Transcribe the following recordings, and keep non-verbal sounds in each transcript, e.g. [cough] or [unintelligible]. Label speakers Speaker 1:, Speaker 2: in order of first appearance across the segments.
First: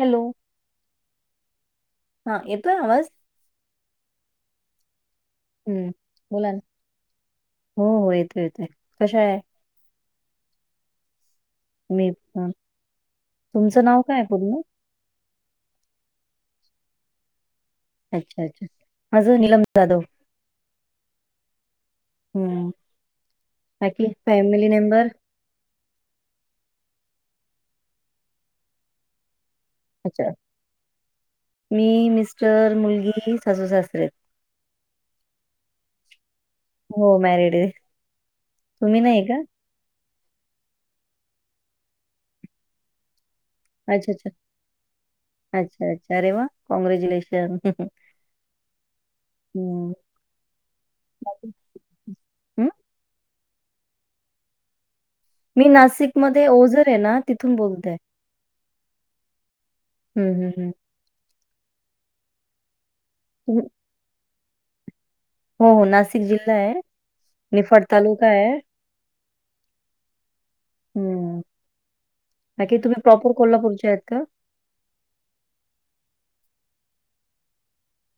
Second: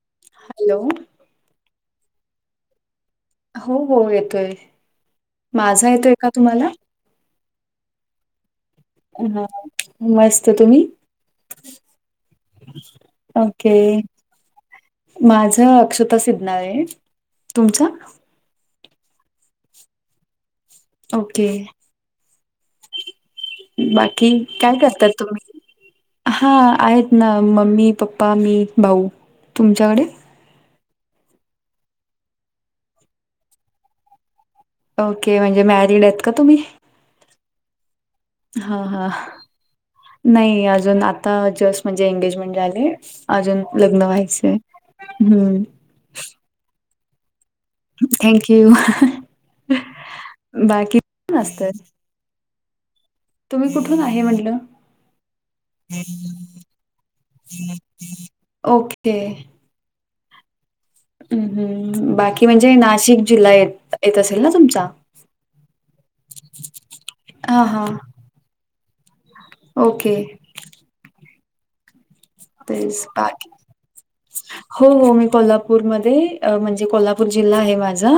Speaker 1: Hello
Speaker 2: hello
Speaker 1: हा येतोय आवाज
Speaker 2: हो हो येतोय माझा
Speaker 1: हम्म
Speaker 2: येतोय का
Speaker 1: बोला ना
Speaker 2: तुम्हाला
Speaker 1: हो हो येतो येतोय कशा आहे
Speaker 2: हा मस्त तुम्ही
Speaker 1: मी पण तुमचं नाव काय पूर्ण?
Speaker 2: माझं अक्षता सिद्धनाळे तुमचं
Speaker 1: अच्छा अच्छा माझं नीलम जाधव
Speaker 2: ओके
Speaker 1: हम्म
Speaker 2: बाकी
Speaker 1: फॅमिली
Speaker 2: काय
Speaker 1: मेंबर
Speaker 2: करतात तुम्ही? हा आहेत ना मम्मी पप्पा मी भाऊ तुमच्यात?
Speaker 1: अच्छा मी मिस्टर मुलगी सासू सासरे
Speaker 2: ओके म्हणजे मॅरिड आहेत का तुम्ही?
Speaker 1: हो मॅरिड हे
Speaker 2: हा हा नाही अजून आता जस्ट म्हणजे एंगेजमेंट झाले अजून लग्न
Speaker 1: अच्छा अच्छा
Speaker 2: व्हायचंय हम्म
Speaker 1: अच्छा अच्छा अरे वा कॉग्रेच्युलेशन!
Speaker 2: थँक यू
Speaker 1: हम्म
Speaker 2: बाकी मस्त
Speaker 1: हम्म?
Speaker 2: तुम्ही कुठून आहे म्हंटलं?
Speaker 1: मी नाशिक मध्ये ओझर आहे ना तिथून बोलतय
Speaker 2: ओके
Speaker 1: हम् हम हम
Speaker 2: हम् हम् बाकी म्हणजे नाशिक जिल्हा य
Speaker 1: तुम-
Speaker 2: येत असेल ना तुमचा?
Speaker 1: हो हो नाशिक जिल्हा आहे
Speaker 2: हां,
Speaker 1: निफाड
Speaker 2: हां.
Speaker 1: तालुका आहे
Speaker 2: ओके
Speaker 1: हम्म
Speaker 2: [inaudible]
Speaker 1: बाकी तुम्ही प्रॉपर कोल्हापूरच्या आहेत का?
Speaker 2: हो हो मी कोल्हापूरमध्ये म्हणजे कोल्हापूर जिल्हा आहे माझा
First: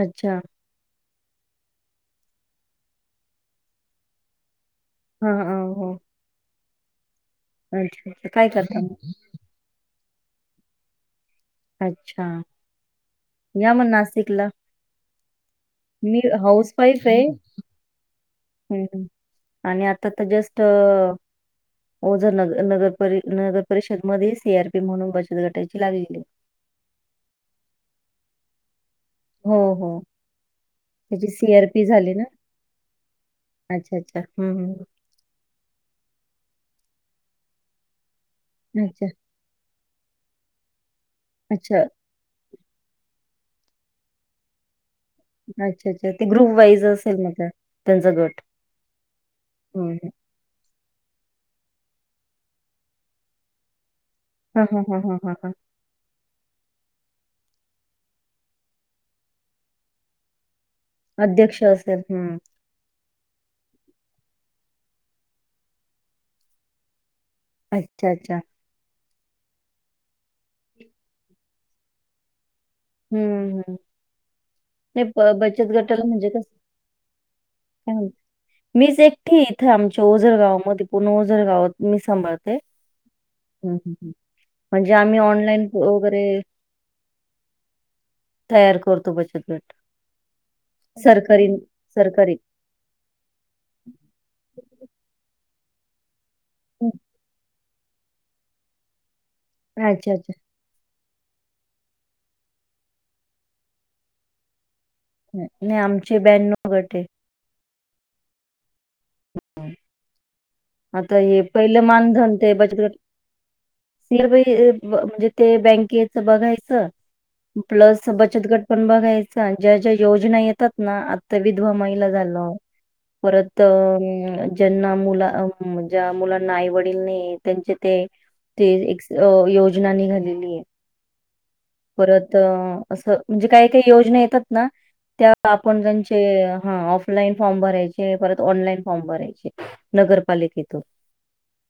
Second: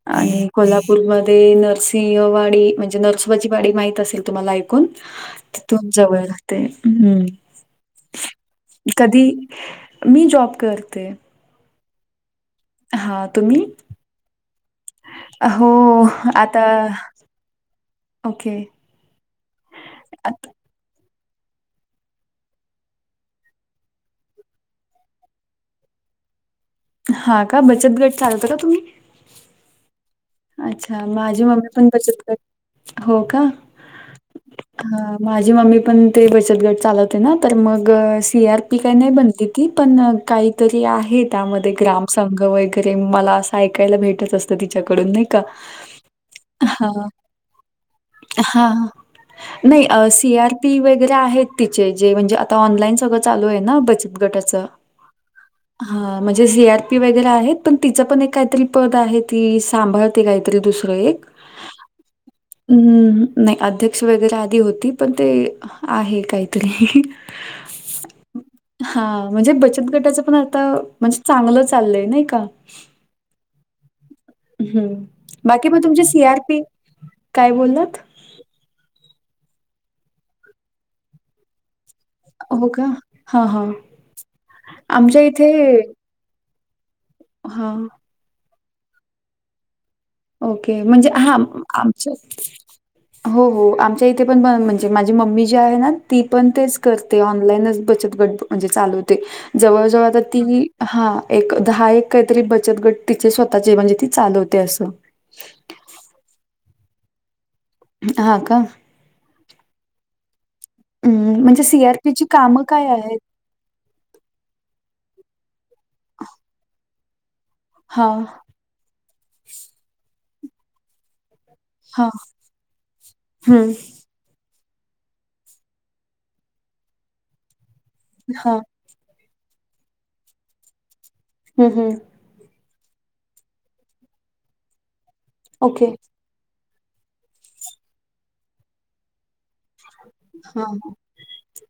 Speaker 1: अच्छा.
Speaker 2: आणि कोल्हापूरमध्ये नरसिंहवाडी म्हणजे नरसोबाची वाडी माहित असेल तुम्हाला ऐकून
Speaker 1: हां, हां.
Speaker 2: तिथून
Speaker 1: हो.
Speaker 2: जवळ राहते हम्म
Speaker 1: अच्छा काय करता मग?
Speaker 2: कधी मी जॉब करते
Speaker 1: अच्छा
Speaker 2: हां, तुम्ही?
Speaker 1: या मग नाशिकला
Speaker 2: हो.
Speaker 1: मी
Speaker 2: आता
Speaker 1: हाऊस वाईफ आहे
Speaker 2: ओके.
Speaker 1: हम् आणि आता तर
Speaker 2: आत
Speaker 1: जस्ट अ ओझर न नगरप नगर परिषद मध्ये सी आर पी म्हणून बचत गटायची लागलेली
Speaker 2: हा का बचत गट चालवता का तुम्ही?
Speaker 1: हो हो
Speaker 2: अच्छा
Speaker 1: त्याची
Speaker 2: माझी मम्मी
Speaker 1: सी-आर-पी
Speaker 2: पण
Speaker 1: झाली
Speaker 2: बचत
Speaker 1: ना?
Speaker 2: कर हो का?
Speaker 1: अच्छा, अच्छा. हं, हं.
Speaker 2: हा माझी मम्मी पण ते बचत गट चालवते ना तर मग सी आर पी काय
Speaker 1: अच्छा,
Speaker 2: नाही बनती ती पण काहीतरी आहे त्यामध्ये
Speaker 1: अच्छा,
Speaker 2: ग्राम संघ वगैरे मला असं ऐकायला भेटत असतं तिच्याकडून नाही का
Speaker 1: अच्छा अच्छा ते ग्रुप वाईज
Speaker 2: हा
Speaker 1: असेल मग त्या त्यांचा गट
Speaker 2: हा
Speaker 1: हं, हं.
Speaker 2: नाही सी आर पी वगैरे आहेत तिचे जे म्हणजे आता ऑनलाईन सगळं चालू आहे ना बच त गटाच
Speaker 1: हां, हां, हां, हां, हां, हां.
Speaker 2: हा म्हणजे सी आर पी वगैरे आहेत पण तिचं पण एक काहीतरी पद आहे ती सांभाळते काही तरी दुसरं एक
Speaker 1: अध्यक्ष असेल. हं.
Speaker 2: हम्म नाही अध्यक्ष वगैरे आधी होती पण ते आहे काहीतरी
Speaker 1: अच्छा! अच्छा!
Speaker 2: हा म्हणजे बचत गटाच पण आता म्हणजे चांगलं चाललंय नाही का.
Speaker 1: हम्म, हम्,
Speaker 2: हं.
Speaker 1: नाही
Speaker 2: बाकी
Speaker 1: बचत
Speaker 2: मग
Speaker 1: गटाला
Speaker 2: तुमचे
Speaker 1: म्हणजे कस
Speaker 2: सी-आर-पी काय बोलात?
Speaker 1: मीच एकटी इथे आमच्या ओजरगाव मध्ये पूर्ण ओझरगावात मी सांभाळते
Speaker 2: हो का? हां, हां.
Speaker 1: म्हणजे आम्ही
Speaker 2: आमच्या इथे
Speaker 1: ऑनलाईन वगैरे
Speaker 2: हा.
Speaker 1: तयार करतो बचत गट.
Speaker 2: ओके म्हणजे हां
Speaker 1: सरकारी
Speaker 2: आमचे-
Speaker 1: सरकारी
Speaker 2: हों हों आमच्या इथे पण बं म्हणजे माझी मम्मी जी आहे ना- ती पण तेच
Speaker 1: हम्म.
Speaker 2: करते ऑनलाईनचं बचत गट म्हणजे चालवते जवळजवळ
Speaker 1: अच्छा
Speaker 2: आता
Speaker 1: अच्छा
Speaker 2: ती- हा एक दहा एक काहीतरी बचत गट तिचे स्वतःचे म्हणजे ती चालवते असं.
Speaker 1: नाही आमचे ब्याण्णव गटय.
Speaker 2: हा का.
Speaker 1: आता हे
Speaker 2: हम्म, म्हणजे
Speaker 1: पहिलं
Speaker 2: सी आर पी ची कामं काय आहेत.
Speaker 1: सीर म्हणजे ते बँकेच बघायचं प्लस
Speaker 2: हां,
Speaker 1: बचतगट पण बघायचां ज्या ज्या योजना येतात नां आ- तर विधवा
Speaker 2: हां.
Speaker 1: महिला झालं
Speaker 2: हं,
Speaker 1: परतं- हुं ज्यांना मुला ज्या मुलांना आईवडील नाहीयेत त्यांचे ते-
Speaker 2: हा.
Speaker 1: ते एक योजना निघालेलीयें.
Speaker 2: हुं हुं-
Speaker 1: त्यातं असं म्हणजें काय काय योजना येतातनां त्या आपण
Speaker 2: ओके.
Speaker 1: त्याची- ते हां ऑफलाईन फॉर्म भरायंचे परत ऑनलाईन फॉर्म भरायचे.
Speaker 2: हां,
Speaker 1: नरपालिकेतून
Speaker 2: हां.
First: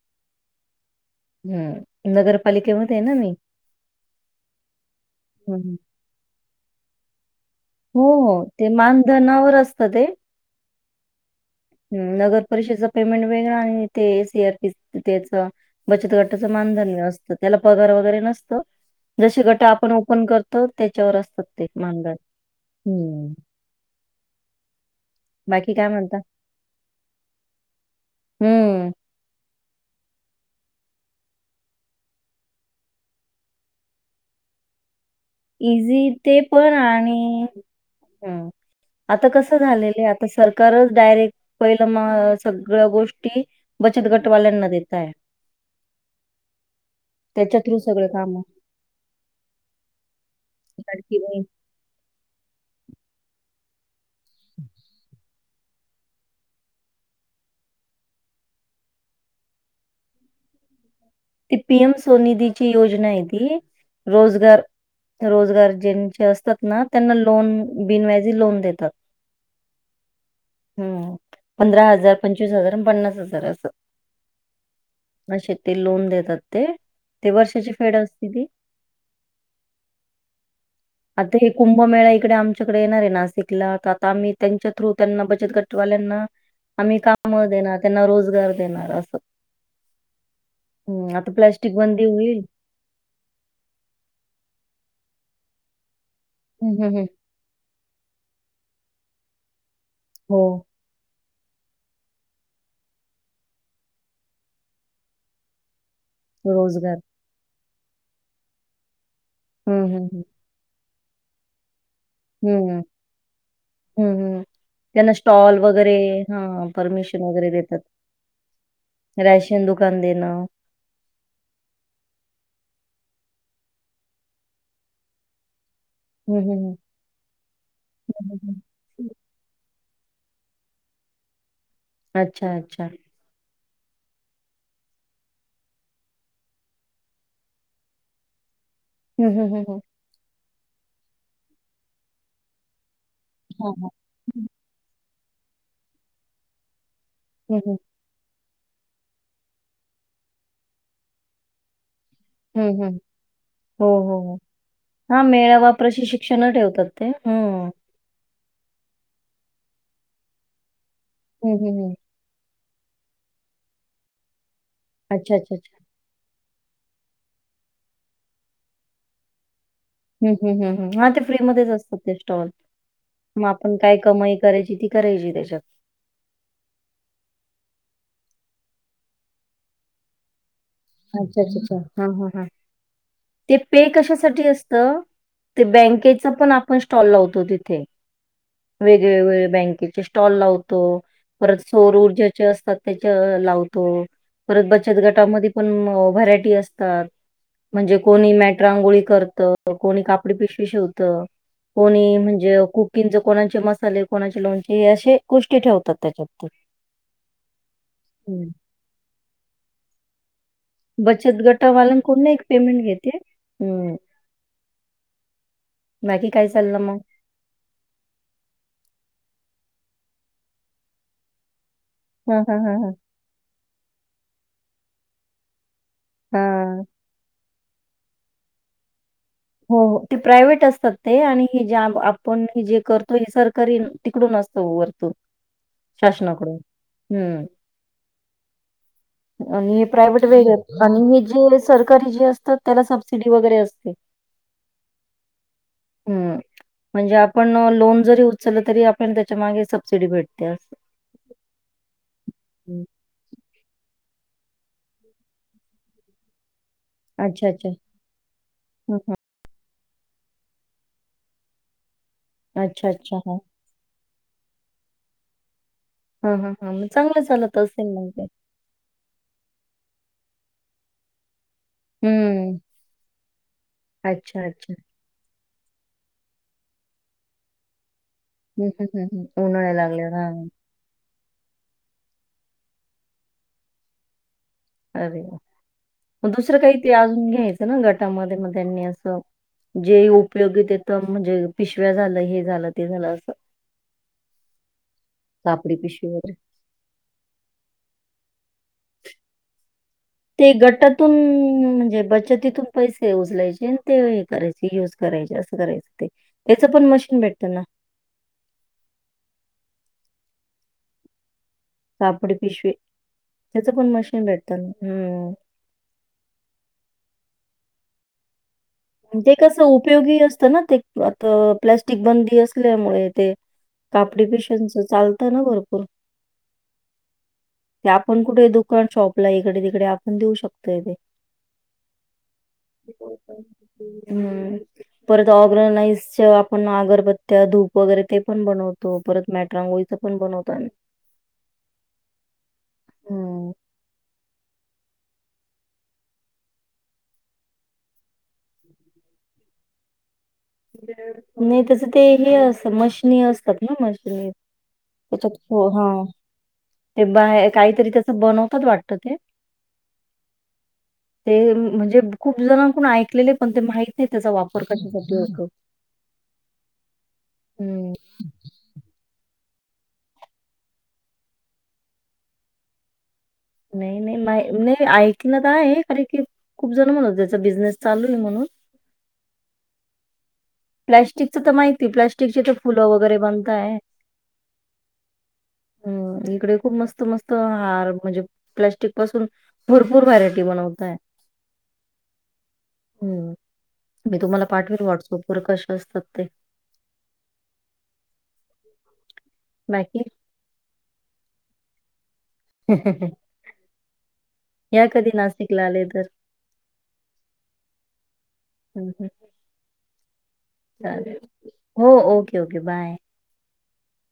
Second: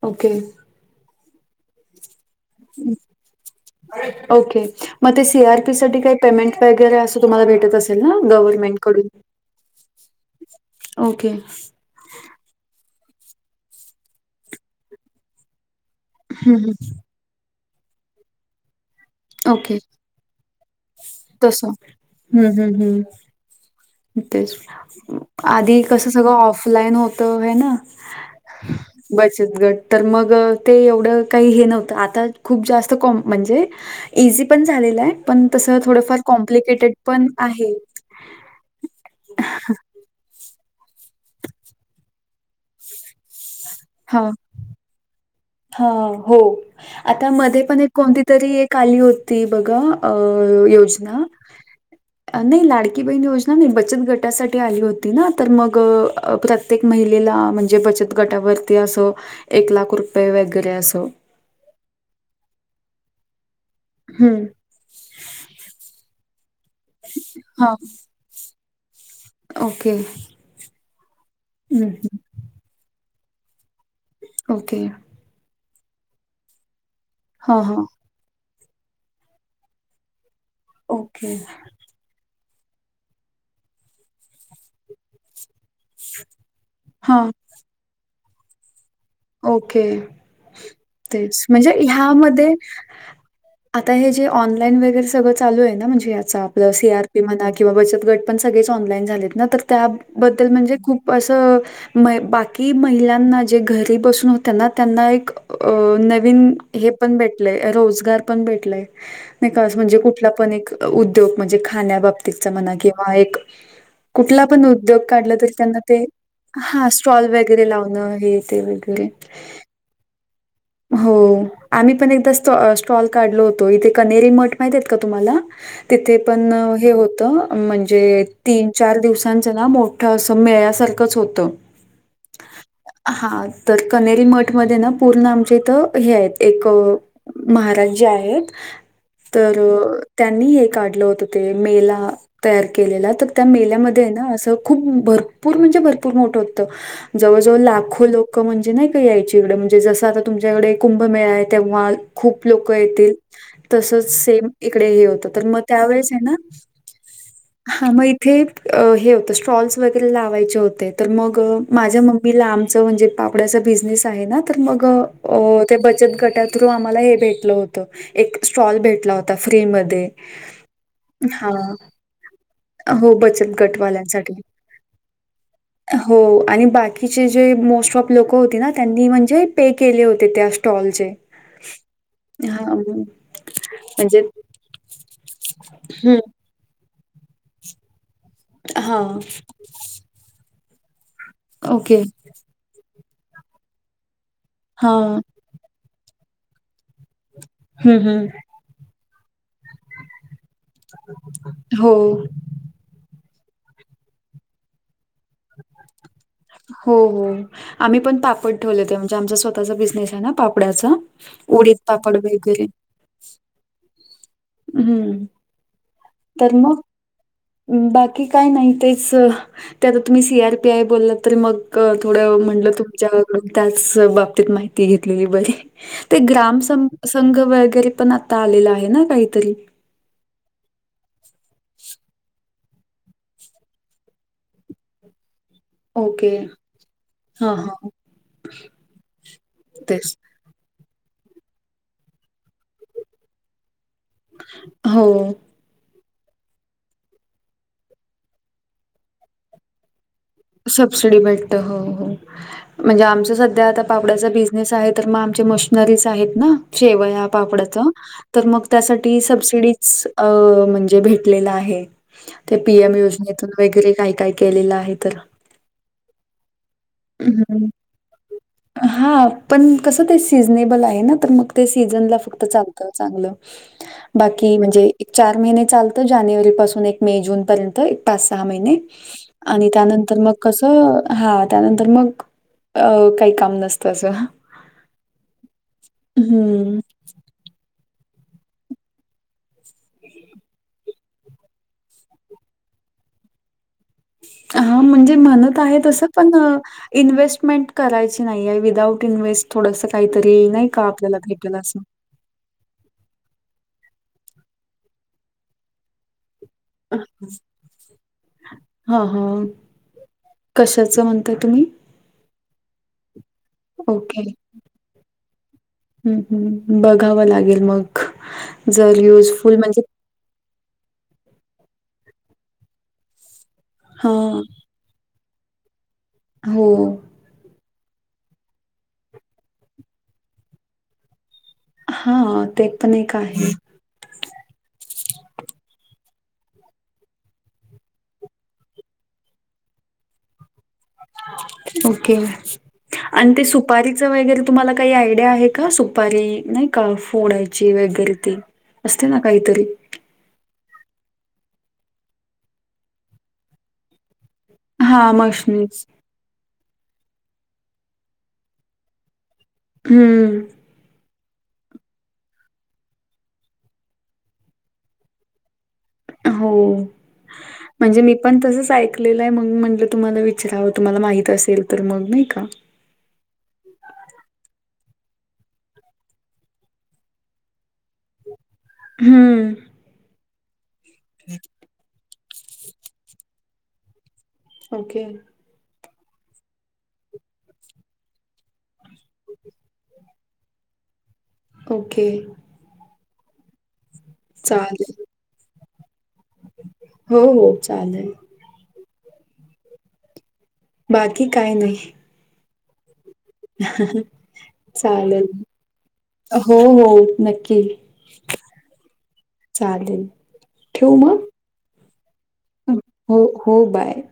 Speaker 2: ओके,
Speaker 1: हुं नगरपालिक्-
Speaker 2: ओके, मग सी
Speaker 1: हं,
Speaker 2: आर पी
Speaker 1: हं.
Speaker 2: साठी काय पेमेटं- वगैरे असं तुम्हाला भेटत असेल
Speaker 1: हो,
Speaker 2: नां
Speaker 1: हो. ते
Speaker 2: गव्हर्नमेंट कडून.
Speaker 1: मानधनावर असतं
Speaker 2: ओकें-
Speaker 1: हुं नगर परिषदेचे पेमेंट वेगळा आणि ते सी आर पी त्याच- बचत गटाचं
Speaker 2: हं, हं.
Speaker 1: मानधन्य हेअसतं त्याला पगार वगैरे नसतं. जशी गट
Speaker 2: ओके.
Speaker 1: आपण ओपन करतो त्याच्यावर असतात ते
Speaker 2: तसं.
Speaker 1: मानधन
Speaker 2: हं, हं, हं.
Speaker 1: हुं.
Speaker 2: तेच,
Speaker 1: बाकी
Speaker 2: आधी
Speaker 1: काय
Speaker 2: कसं
Speaker 1: म्हणता?
Speaker 2: सगळ- ऑफलाईन होत हैं नां
Speaker 1: हम्म
Speaker 2: बचत गट तर मग- ते एवढं काही हे नव्हतं आता खूप जास्त कॉम म्हणजे इझी पण झालेलायं.
Speaker 1: इझी ते पण आणि
Speaker 2: आहे.
Speaker 1: हं आता कसं झालेलं - ते सरकारच डायरेक्ट पहिलं म- सगळ्या गोष्टी बचत गटवाल्यांना देतायं.
Speaker 2: हों हों आता मध्ये
Speaker 1: थ्रू
Speaker 2: पण एक
Speaker 1: सगळे
Speaker 2: कोणती
Speaker 1: काम
Speaker 2: तरी एक आली होती बघा- अं
Speaker 1: लाडकी
Speaker 2: योजना
Speaker 1: बहीण
Speaker 2: नाही लाडकी बहिण योजना, नाही बचत गट- त्यासाठी आली होती नां- तर मग प्रत्येक महिलेला म्हणजे बचत गटावरती असं एक लाख रु- पये वगैरे असं-
Speaker 1: ती पी एम सो निधीची योजनां ती
Speaker 2: हम्म
Speaker 1: रोजगार- रोजगार ज्यांचे असतात ना त्यांना लोन
Speaker 2: हां
Speaker 1: बिनव्याजी लोन देतात.
Speaker 2: ओके
Speaker 1: हुं
Speaker 2: हम्म,
Speaker 1: पंधरा हजार,
Speaker 2: हम्म.
Speaker 1: पंचवीस हजार आणि पन्नास हजार असं-
Speaker 2: ओके.
Speaker 1: म ते शेत लोन देतात ते ते
Speaker 2: हां
Speaker 1: वर्षाची
Speaker 2: हां
Speaker 1: फेड असते ती.
Speaker 2: ओके
Speaker 1: आता हे को- मेळा इकडे आमच्याकडे येणारायें नाशिकला तर आता आम्ही त्यांच्या थ्रू त्यांना बचतग- ट वाल्यांना आम्ही
Speaker 2: हां
Speaker 1: काम देणार त्यांना रोजगार देणार असं-
Speaker 2: ओके.
Speaker 1: हं, आता
Speaker 2: तेच म्हणजे
Speaker 1: प्लास्टिक बंदी होईल.
Speaker 2: ह्यामध्ये आता हे जे, ऑनलाईन वगैरे सगळं चालू आहे ना. म्हणजे याच आपलं.
Speaker 1: हं,
Speaker 2: सी
Speaker 1: हं,
Speaker 2: आर
Speaker 1: हं.
Speaker 2: पी म्हना किंवा बचत गट पण सगळेच ऑनलाईन झालेत, ना. तर
Speaker 1: हो,
Speaker 2: त्याबद्दल म्हणजे खूप असं. महि बाकी महिलांना जे घर ते बसून होत्याना. त्यांना, एक अ नवीन हे
Speaker 1: रोजगार.
Speaker 2: पण भेट लय. रोजगार पण भेटलाय. नैका अस
Speaker 1: हं,
Speaker 2: म्हणजे
Speaker 1: हं, हं.
Speaker 2: कुठला पण एक उद्योग. म्हणजे खाण्याबाब तितचा म्हणा.
Speaker 1: हं,
Speaker 2: किंवा एक
Speaker 1: हं, हं.
Speaker 2: कुठला पण उद्योग
Speaker 1: त्यांना
Speaker 2: काढला तर
Speaker 1: स्टॉल
Speaker 2: त्यांना
Speaker 1: वगैरे
Speaker 2: ते. हां, स्टॉल वगैरे लावणं. हे, ते. वेगै
Speaker 1: राशेन दुकान देणं.
Speaker 2: हो. आम्ही पण एकदा स्ट- स्टॉल काढलो होतो. इथे कनेरी मठ माहितियेत का तुम्हाला? तिथे,
Speaker 1: हं,
Speaker 2: पण
Speaker 1: हं, हं.
Speaker 2: हे होतं. म्हणजे
Speaker 1: हं, हं,
Speaker 2: तीन चार
Speaker 1: हं.
Speaker 2: दिवसांचं नां. मोठं असं, मेळ्यासारखंच होतं.
Speaker 1: अच्छा, अच्छा.
Speaker 2: हां. तर कनेरी मठमध्ये ना पूर्ण आम चे. इथ हे आहेत. एक महाराज जी आहेत.
Speaker 1: हं, हं,
Speaker 2: तर
Speaker 1: हं, हं.
Speaker 2: त्यांनी हे काढलं होत, ते मेला, तयार केलेला. तर त्या
Speaker 1: हां, हां.
Speaker 2: मेल्यामध्येयना असं खूप, भरपूर म्हणजे भरपूर मोठं होतं. जवळजवळ
Speaker 1: हं, हं.
Speaker 2: लाखो लोक म्हणजे नाही का यायची इकडे. म्हणजे जसं आता तुमच्याकडे, कुंभमेळाय. तेव्हा खूप लोक
Speaker 1: हं, हं.
Speaker 2: येतील.
Speaker 1: हो,
Speaker 2: तसच,
Speaker 1: हो, हो.
Speaker 2: सेम इकडे हे
Speaker 1: हां,
Speaker 2: होतं. तर मग
Speaker 1: मेळावा
Speaker 2: त्यावेळेसयना
Speaker 1: प्रशिक्षणं ठेवतात ते, हम्.
Speaker 2: ते. हे, होत. स्टॉल्स वगैरे लावायचे होते. तर मग
Speaker 1: हं, हं, हं.
Speaker 2: माझ्या मम मी लांबच म्हणजे, पापड्याचा बिझनेस आहे ना. तर मग,
Speaker 1: अच्छा, अच्छा,
Speaker 2: ते
Speaker 1: अच्छा.
Speaker 2: बचत गटा थ्रू आम्हाला हे भेटलं होत. एक स्टॉल भेटला होता. फ्री मध्ये.
Speaker 1: ह, ह, ह, ह. हा ते फ्री मध्येच असतात, ते स्टॉल.
Speaker 2: हो,
Speaker 1: मग
Speaker 2: बचत
Speaker 1: आपण, काय
Speaker 2: गटवाल्यांसाठी.
Speaker 1: कमाई करायची, ती करायची त्याच्यात.
Speaker 2: हो आणि बाकीचे जे मोस्ट ऑफ लोक होती ना. त्यांनी म्हणजे पे केले होते. त्या स्टॉ
Speaker 1: अच्छा, अच्छा, अच्छा. हा, हा, हा. ते पे
Speaker 2: म्हणजे
Speaker 1: कशासाठी असत ते
Speaker 2: हं,
Speaker 1: बँकेचा पण आप पण स्टॉल लावतो तिथे.
Speaker 2: हां.
Speaker 1: वेगवेगळे बँकेचे स्टॉल लावतो. परत सौर
Speaker 2: ओके.
Speaker 1: ऊर्जेचे असतात, त्याच्या लावतो. परत बचत
Speaker 2: हां.
Speaker 1: गटामध्ये पण व्हरायटी असतात. म्हणजे
Speaker 2: हं, हं.
Speaker 1: कोणी मॅट रांगोळी करत. कोणी काप पडी पिशवी शिवत.
Speaker 2: हो.
Speaker 1: कोणी म्हणजे कु किंगच, कोणाचे मसाले, कोणाचे लोणचे हे असे गोष्टी ठेवतात, त्याच्यात. ते.
Speaker 2: हो, हो. आम्ही पण
Speaker 1: हं.
Speaker 2: पापड ठेवले हो. म्हणजे आमचा स्वतःचा बिझनेसय ना. पापडाचा.
Speaker 1: बचत
Speaker 2: उडीत पापड
Speaker 1: गटावाल्यांकडून एक
Speaker 2: वगैरे.
Speaker 1: पेमेंट घेते. हं.
Speaker 2: हम्म.
Speaker 1: बाकी काय
Speaker 2: तर
Speaker 1: चाललं
Speaker 2: मग बाकी काय नाही. तेच. ते आता तुम्ही सी आर पी आय बोलला. तर मग थोड
Speaker 1: हां, हां,
Speaker 2: म्हणलं,
Speaker 1: हां, हां.
Speaker 2: तुमच्याकडून त्याच बाबतीत माहिती घेतलेली बरी. ते ग्रामस
Speaker 1: हां.
Speaker 2: संघ वगैरे पण आता आलेला आहे, ना. काहीतरी.
Speaker 1: हो. हो. ते प्रायव्हेट असतात, ते. आणि ज आपण जे करतो. हे सरकारी तिकडून असत, वरतुन.
Speaker 2: ओके
Speaker 1: शासनाकडून. हम्म.
Speaker 2: हा हा
Speaker 1: आणि
Speaker 2: तेच
Speaker 1: प्रायव्हेट वेगळ. आणि हे जे सरकारी जे असतात. त्याला, सबसिडी वगैरे असते.
Speaker 2: हो.
Speaker 1: हम्म. म्हणजे आपण लोन जरी उचल तरी, आपल्याला त्याच्या मागे सबसिडी भेट
Speaker 2: सबसिडी भेटत. हो, हो.
Speaker 1: हं
Speaker 2: म्हणजे आमच सध् ध्या आता पापड्याचा बिझनेस आहे. तर मग आमच्या मशनरीज आहेत ना. शेवया,
Speaker 1: अच्छा अच्छा
Speaker 2: पापडाच. तर मग
Speaker 1: हं
Speaker 2: त्यासाठी सबसिडी स अ म्हणजे भेटलेल आहे. ते
Speaker 1: हं. अच्छा
Speaker 2: पीम
Speaker 1: अच्छा हां.
Speaker 2: योजनेतूनच वगैरे काय - काय केलेलं आहे, तर.
Speaker 1: हा हा हा मग चांगलं चालत असेल मग ते,
Speaker 2: हा पण कसं ते सीझनेबल आहे ना तर मग, ते सीझनला फक्त
Speaker 1: हम्म.
Speaker 2: चालतं चांगलं.
Speaker 1: अच्छा
Speaker 2: बाकी
Speaker 1: अच्छा
Speaker 2: म्हणजे, एक चार महिने चालत. जानेवारी पासून एक मे, जून पर्यंत पाच सहा
Speaker 1: हं
Speaker 2: महीने
Speaker 1: हं हं हं
Speaker 2: आणि
Speaker 1: उन्हाळा
Speaker 2: त्या
Speaker 1: लागल्यावर
Speaker 2: नंतर मग
Speaker 1: हां
Speaker 2: कसं तर हा त्यानंतर मग अ काही काम नसतं असं.
Speaker 1: अरे मग दुसरं
Speaker 2: हं.
Speaker 1: काही ते अजून घ्यायचं ना. गटामध्ये मग त्यांनी असं जे उपयोगीेत येतं. म्हणजे पिशव्या झालं, हे झालं ते झालं असं.
Speaker 2: हा म्हणजे म्हणत
Speaker 1: कापडी
Speaker 2: आहेत तसं
Speaker 1: पिशवी वगैरे.
Speaker 2: पण, इन्व्हेस्टमेंट करायची नाही आहे. विदाउट इन्व्हेस्ट थोडंस काहीतरी
Speaker 1: ते
Speaker 2: नाही का
Speaker 1: गटातून
Speaker 2: आपल्याला भेटेल असं.
Speaker 1: म्हणजे बचतीतून पैसे उचलायचे आणि ते हे करायचे युज करायचे. असं करायचं ते त्याच पण मशीन भेटत ना.
Speaker 2: हा हा कशाच म्हणताय. तुम्ही?
Speaker 1: कापडी पिशवे त्याच पण मशीन भेटत ना. हम्
Speaker 2: हम् हम् बघावं लागेल. मग, जर
Speaker 1: ते
Speaker 2: युजफुल
Speaker 1: कसं
Speaker 2: म्हणजे
Speaker 1: उपयोगी असतं ना. ते आता प्लॅस्टिक बंदी असल्यामुळे ते कापडी
Speaker 2: हां,
Speaker 1: पिशव्यांच चालत ना भरपूर.
Speaker 2: हो.
Speaker 1: ते आपण कुठे दुकान शॉपला इकडे तिकडे आपण देऊ शकतोय ते.
Speaker 2: हा ते पण एक आहे.
Speaker 1: हम्म. परत ऑर्गनाइजच्या आपण अगरबत्त्या, धूप वगैरे ते पण बनवतो. तो परत मॅट रांगोळीच पण बनवतात ना.
Speaker 2: ओके आणि
Speaker 1: हं.
Speaker 2: सूपा रीच वगैरे तुम्हाला काही आयडिया आहे का. सुपारी नाही का फोडायची वगैरे ते. असते ना काहीतरी,
Speaker 1: नाही. तसं ते हे असत मशनी असतात ना. मशनी
Speaker 2: हां,
Speaker 1: त्याच्यात हा
Speaker 2: मशनीच.
Speaker 1: ते बाहे काहीतरी त्याच बनवतात वाटत ते.
Speaker 2: हम्म
Speaker 1: ते म्हणजे खूप जणांकडून ऐकलेले पण ते माहित नाही. त्याचा वापर कशासाठी होतो.
Speaker 2: हो
Speaker 1: हं.
Speaker 2: म्हणजे मी पण तसंच ऐकलेलं आहे. मग म्हंटलं तुम्हाला विचारावं. तुम्हाला माहित असेल तर मग नाही का.
Speaker 1: नाही नाही. मा नाही ऐकनात आहे. खर की खूप जण म्हणत त्याचा बिझनेस चालू आहे म्हणून,
Speaker 2: हम्म.
Speaker 1: प्लॅस्टिकचं तर माहिती प्लॅस्टिकची तर फुलं वगैरे बनताय.
Speaker 2: ओके.
Speaker 1: हम्, इकडे खूप मस्त मस्त हार म्हणजे प्लॅस्टिक पासून भरपूर व्हरायटी बनवताय.
Speaker 2: ओके.
Speaker 1: हम्म, मी तुम्हाला पाठवेल.
Speaker 2: चालेल.
Speaker 1: व्हॉट्सअप वर कसे असतात ते,
Speaker 2: हो हो चालेल.
Speaker 1: बाकी,
Speaker 2: बाकी काय नाही.
Speaker 1: ह ह [unintelligible]
Speaker 2: चालेल.
Speaker 1: नाशिकला आले तर.
Speaker 2: हो हो नक्की.
Speaker 1: आणि काय.
Speaker 2: चालेल ठेऊ मग.
Speaker 1: हो ओके ओके बाय.
Speaker 2: हो हो बाय.